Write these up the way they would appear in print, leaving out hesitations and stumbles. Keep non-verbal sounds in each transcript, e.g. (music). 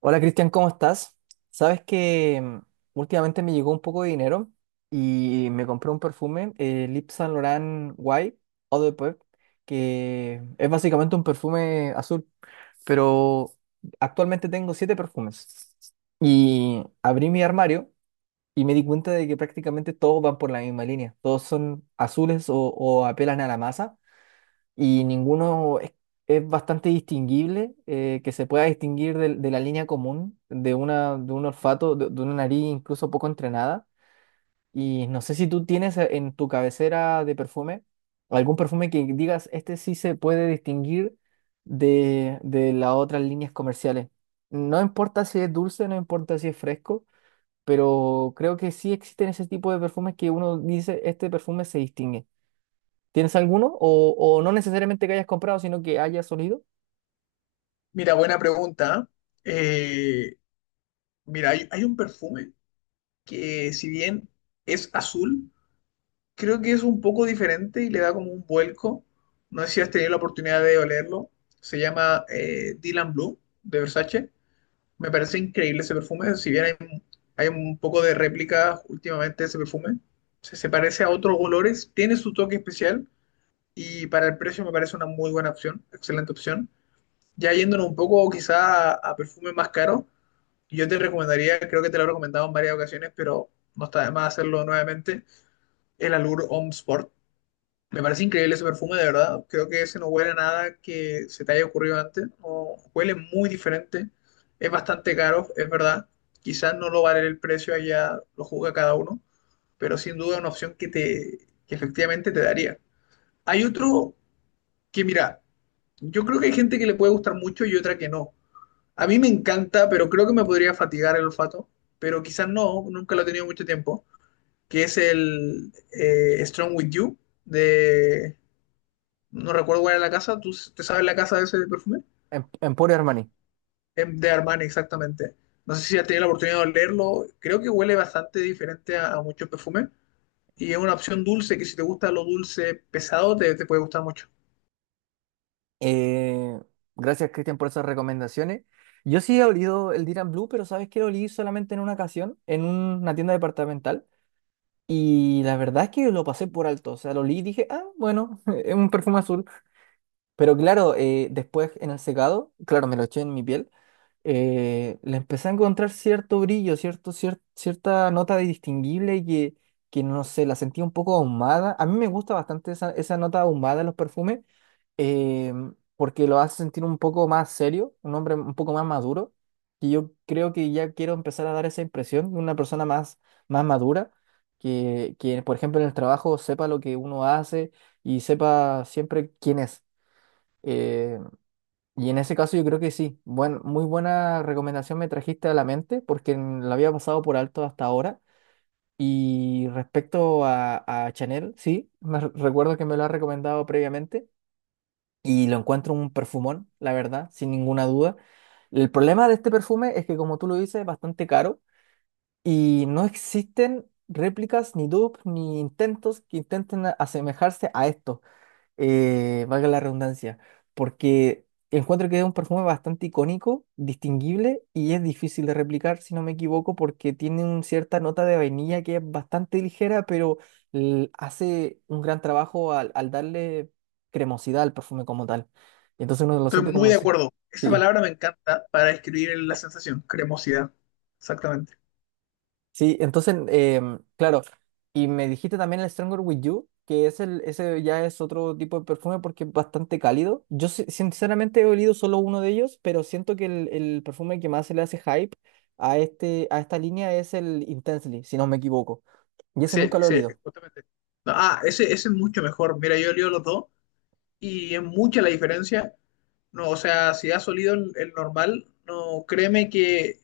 Hola Cristian, ¿cómo estás? Sabes que últimamente me llegó un poco de dinero y me compré un perfume, el Yves Saint Laurent White Eau de Peuple, que es básicamente un perfume azul, pero actualmente tengo siete perfumes. Y abrí mi armario y me di cuenta de que prácticamente todos van por la misma línea, todos son azules o apelan a la masa y ninguno es bastante distinguible, que se pueda distinguir de la línea común de un olfato, de una nariz incluso poco entrenada. Y no sé si tú tienes en tu cabecera de perfume algún perfume que digas, este sí se puede distinguir de las otras líneas comerciales. No importa si es dulce, no importa si es fresco, pero creo que sí existen ese tipo de perfumes que uno dice, este perfume se distingue. ¿Tienes alguno? O no necesariamente que hayas comprado, sino que hayas olido. Mira, buena pregunta. Eh, mira, hay un perfume que si bien es azul, creo que es un poco diferente y le da como un vuelco. No sé si has tenido la oportunidad de olerlo. Se llama Dylan Blue de Versace. Me parece increíble ese perfume. Si bien hay un poco de réplica últimamente de ese perfume, se parece a otros olores, tiene su toque especial y para el precio me parece una muy buena opción, excelente opción. Ya yéndonos un poco quizá a perfumes más caros. Yo te recomendaría, creo que te lo he recomendado en varias ocasiones, pero no está de más hacerlo nuevamente, el Allure Homme Sport. Me parece increíble ese perfume, de verdad. Creo que ese no huele a nada que se te haya ocurrido antes. No, huele muy diferente. Es bastante caro, es verdad. Quizás no lo vale el precio, allá lo juzga cada uno, pero sin duda una opción que efectivamente te daría. Hay otro que, mira, yo creo que hay gente que le puede gustar mucho y otra que no. A mí me encanta, pero creo que me podría fatigar el olfato, pero quizás no, nunca lo he tenido mucho tiempo, que es el Strong With You de... No recuerdo cuál era la casa, ¿tú te sabes la casa de ese perfume? Emporio Armani. De Armani, exactamente. No sé si has tenido la oportunidad de olerlo, creo que huele bastante diferente a muchos perfumes y es una opción dulce que si te gusta lo dulce pesado te puede gustar mucho. Eh, Gracias, Cristian, por esas recomendaciones. Yo sí he olido el Dylan Blue, pero sabes que lo olí solamente en una ocasión, en una tienda departamental. Y la verdad es que lo pasé por alto. O sea, lo olí y dije, ah, bueno, (laughs) es un perfume azul. Pero claro, después en el secado, claro, me lo eché en mi piel. Le empecé a encontrar cierto brillo, cierta nota de distinguible que no sé, la sentía un poco ahumada. A mí me gusta bastante esa nota ahumada en los perfumes, eh, porque lo hace sentir un poco más serio, un hombre un poco más maduro. Y yo creo que ya quiero empezar a dar esa impresión de una persona más madura, que, por ejemplo, en el trabajo sepa lo que uno hace y sepa siempre quién es. Eh, y en ese caso yo creo que sí. Muy buena recomendación me trajiste a la mente porque la había pasado por alto hasta ahora. Y respecto a Chanel, sí, recuerdo que me lo ha recomendado previamente y lo encuentro un perfumón, la verdad, sin ninguna duda. El problema de este perfume es que, como tú lo dices, es bastante caro y no existen réplicas, ni dupes, ni intentos que intenten asemejarse a esto, valga la redundancia, porque encuentro que es un perfume bastante icónico, distinguible y es difícil de replicar, si no me equivoco, porque tiene una cierta nota de vainilla que es bastante ligera, pero hace un gran trabajo al darle cremosidad al perfume como tal. Entonces uno lo Estoy siente muy como... de acuerdo. Esa Sí, palabra me encanta para describir la sensación, cremosidad. Exactamente. sí, entonces, claro, y me dijiste también el Stronger With You, que es el, ese ya es otro tipo de perfume porque es bastante cálido. Yo sinceramente he olido solo uno de ellos, pero siento que el perfume que más se le hace hype a esta línea es el Intensely, si no me equivoco. Y ese Sí, nunca lo he sí, olido. justamente. No, ah, ese es mucho mejor. Mira, yo leo los dos y es mucha la diferencia. No, o sea, si has olido el normal, no, créeme que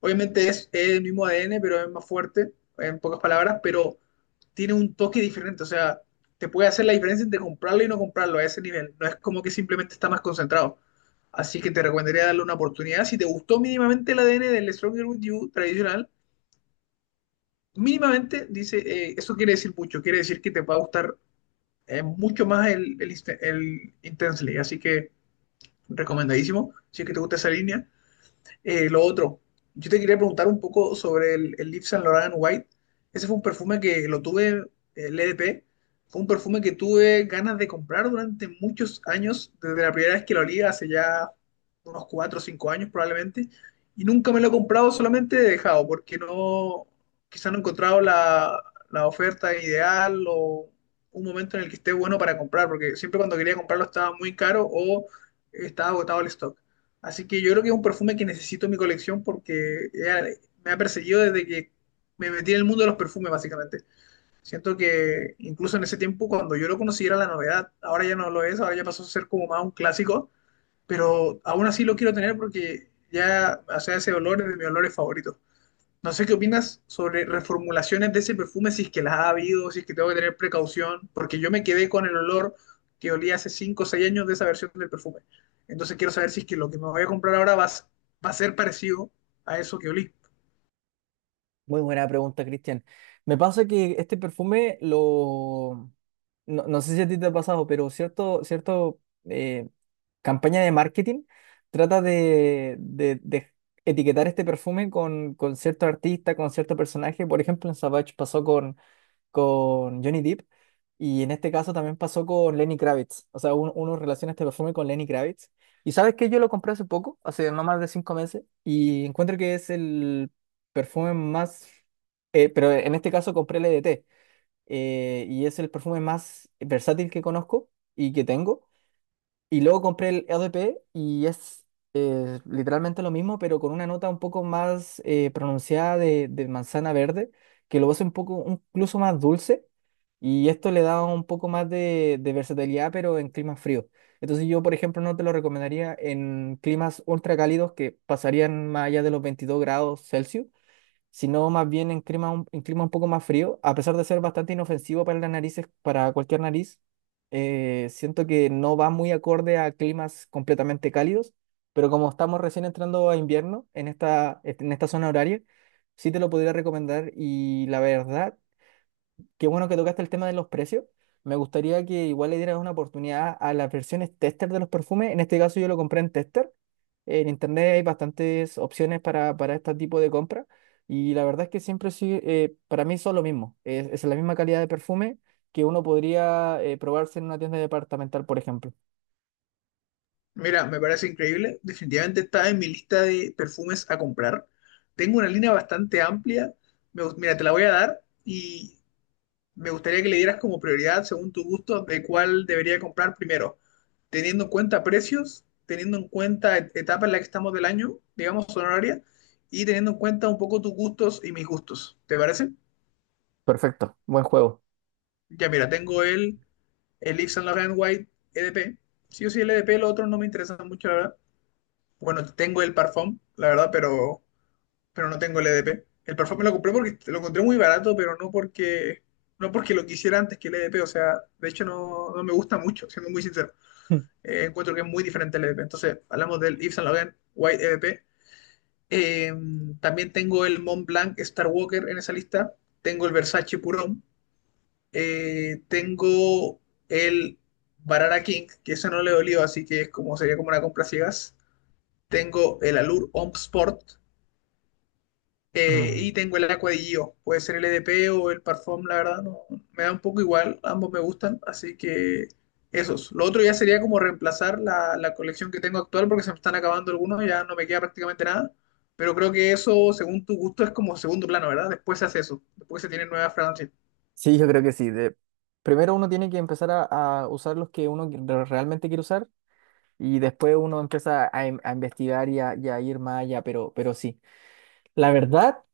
obviamente es el mismo ADN, pero es más fuerte, en pocas palabras, pero tiene un toque diferente. O sea, te puede hacer la diferencia entre comprarlo y no comprarlo a ese nivel. No es como que simplemente está más concentrado. Así que te recomendaría darle una oportunidad. Si te gustó mínimamente el ADN del Stronger With You tradicional, mínimamente dice, eso quiere decir mucho, quiere decir que te va a gustar mucho más el Intensely, así que recomendadísimo, si es que te gusta esa línea. Lo otro, yo te quería preguntar un poco sobre el Yves Saint Laurent White. Ese fue un perfume que lo tuve, el EDP, fue un perfume que tuve ganas de comprar durante muchos años, desde la primera vez que lo olí, hace ya unos 4 o 5 años probablemente, y nunca me lo he comprado, solamente he dejado, porque no, quizá no he encontrado la oferta ideal o un momento en el que esté bueno para comprar, porque siempre cuando quería comprarlo estaba muy caro o estaba agotado el stock. Así que yo creo que es un perfume que necesito en mi colección porque me ha perseguido desde que me metí en el mundo de los perfumes, básicamente. Siento que incluso en ese tiempo, cuando yo lo conocí, era la novedad. Ahora ya no lo es, ahora ya pasó a ser como más un clásico, pero aún así lo quiero tener porque ya, o sea, ese olor es de mis olores favoritos. No sé qué opinas sobre reformulaciones de ese perfume, si es que las ha habido, si es que tengo que tener precaución, porque yo me quedé con el olor que olía hace 5 o 6 años de esa versión del perfume. Entonces quiero saber si es que lo que me voy a comprar ahora va a ser parecido a eso que olí. Muy buena pregunta, Cristian. Me pasa que este perfume No sé si a ti te ha pasado, pero cierto eh, campaña de marketing trata de etiquetar este perfume con cierto artista, con cierto personaje. Por ejemplo, en Savage pasó con Johnny Depp. Y en este caso también pasó con Lenny Kravitz. O sea, uno relaciona este perfume con Lenny Kravitz. Y sabes que yo lo compré hace poco, hace no más de 5 meses, y encuentro que es el perfume más, pero en este caso compré el EDT, y es el perfume más versátil que conozco y que tengo. Y luego compré el EDP y es literalmente lo mismo, pero con una nota un poco más pronunciada de manzana verde, que lo hace un poco incluso más dulce y esto le da un poco más de versatilidad, pero en climas fríos. Entonces yo, por ejemplo, no te lo recomendaría en climas ultra cálidos que pasarían más allá de los 22 grados Celsius, sino más bien en en clima un poco más frío, a pesar de ser bastante inofensivo para las narices, para cualquier nariz. Siento que no va muy acorde a climas completamente cálidos, pero como estamos recién entrando a invierno en esta zona horaria, sí te lo podría recomendar y la verdad. Qué bueno que tocaste el tema de los precios. Me gustaría que igual le dieras una oportunidad a las versiones tester de los perfumes. En este caso yo lo compré en tester. En internet hay bastantes opciones para este tipo de compra. Y la verdad es que siempre sí, para mí son lo mismo. Es la misma calidad de perfume que uno podría probarse en una tienda departamental, por ejemplo. Mira, me parece increíble. Definitivamente está en mi lista de perfumes a comprar. Tengo una línea bastante amplia. Mira, te la voy a dar y me gustaría que le dieras como prioridad, según tu gusto, de cuál debería comprar primero. Teniendo en cuenta precios, teniendo en cuenta etapa en la que estamos del año, digamos, horaria, y teniendo en cuenta un poco tus gustos y mis gustos. ¿Te parece? Perfecto, buen juego. Ya mira, el Yves Saint Laurent White EDP. Sí o sí, el EDP, los otros no me interesan mucho, la verdad. Bueno, tengo el Parfum, la verdad, pero no tengo el EDP. El Parfum me lo compré porque lo encontré muy barato, pero no porque lo quisiera antes que el EDP. O sea, de hecho no, no me gusta mucho, siendo muy sincero. Mm. Encuentro que es muy diferente al EDP. Entonces, hablamos del Yves Saint Laurent White EDP. Eh, también tengo el Mont Blanc Star Walker en esa lista. Tengo el Versace Purón. Tengo el Barara King, que ese no le dolió, así que es como, sería como una compra ciegas. Tengo el Allure Homme Sport. Mm. Y tengo el Aqua de Gio. Puede ser el EDP o el Parfum, la verdad, no, me da un poco igual. Ambos me gustan, así que esos. Lo otro ya sería como reemplazar la colección que tengo actual porque se me están acabando algunos, ya no me queda prácticamente nada. Pero creo que eso, según tu gusto, es como segundo plano, ¿verdad? Después se hace eso, después se tienen nuevas fragancias. Sí, yo creo que sí. Primero uno tiene que empezar a usar los que uno realmente quiere usar. Y después uno empieza a investigar y a ir más allá, pero sí. La verdad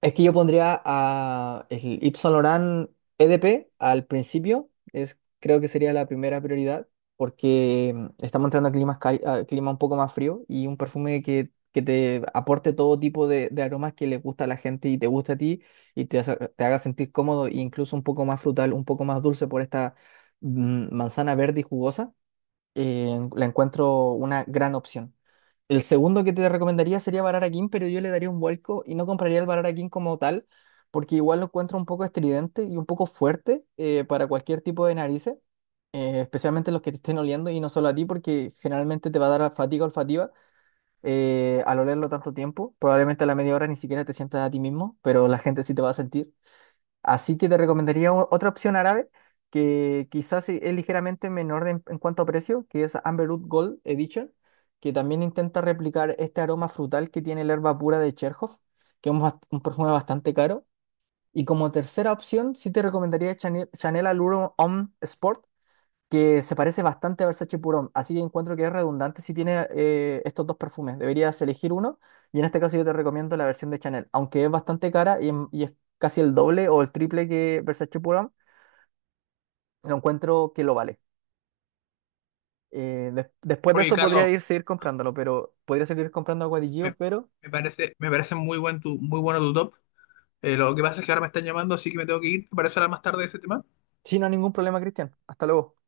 es que yo pondría a el Yves Saint Laurent EDP al principio, creo que sería la primera prioridad, porque estamos entrando a a clima un poco más frío y un perfume que te aporte todo tipo de aromas que le gusta a la gente y te gusta a ti y te haga sentir cómodo e incluso un poco más frutal, un poco más dulce por esta manzana verde y jugosa, la encuentro una gran opción. El segundo que te recomendaría sería Barara King, pero yo le daría un vuelco y no compraría el Barara King como tal, porque igual lo encuentro un poco estridente y un poco fuerte, para cualquier tipo de narices, especialmente los que te estén oliendo y no solo a ti, porque generalmente te va a dar fatiga olfativa, al olerlo tanto tiempo. Probablemente a la media hora ni siquiera te sientas a ti mismo, pero la gente sí te va a sentir. Así que te recomendaría otra opción árabe que quizás es ligeramente menor en cuanto a precio, que es Amberwood Gold Edition, que también intenta replicar este aroma frutal que tiene la herba pura de Cherhoff, que es un perfume bastante caro. Y como tercera opción, sí te recomendaría Chanel, Chanel Allure Homme Sport, que se parece bastante a Versace Purón, así que encuentro que es redundante si tiene, estos dos perfumes. Deberías elegir uno y en este caso yo te recomiendo la versión de Chanel, aunque es bastante cara y es casi el doble o el triple que Versace Purón, lo encuentro que lo vale. Después de Oye, eso podría Carlos, ir seguir comprándolo, pero podría seguir comprando a Guadillo, me, pero me parece, muy bueno tu top. Lo que pasa es que ahora me están llamando, así que me tengo que ir. ¿Te parece hablar más tarde de ese tema? sí, no hay ningún problema, Cristian. Hasta luego.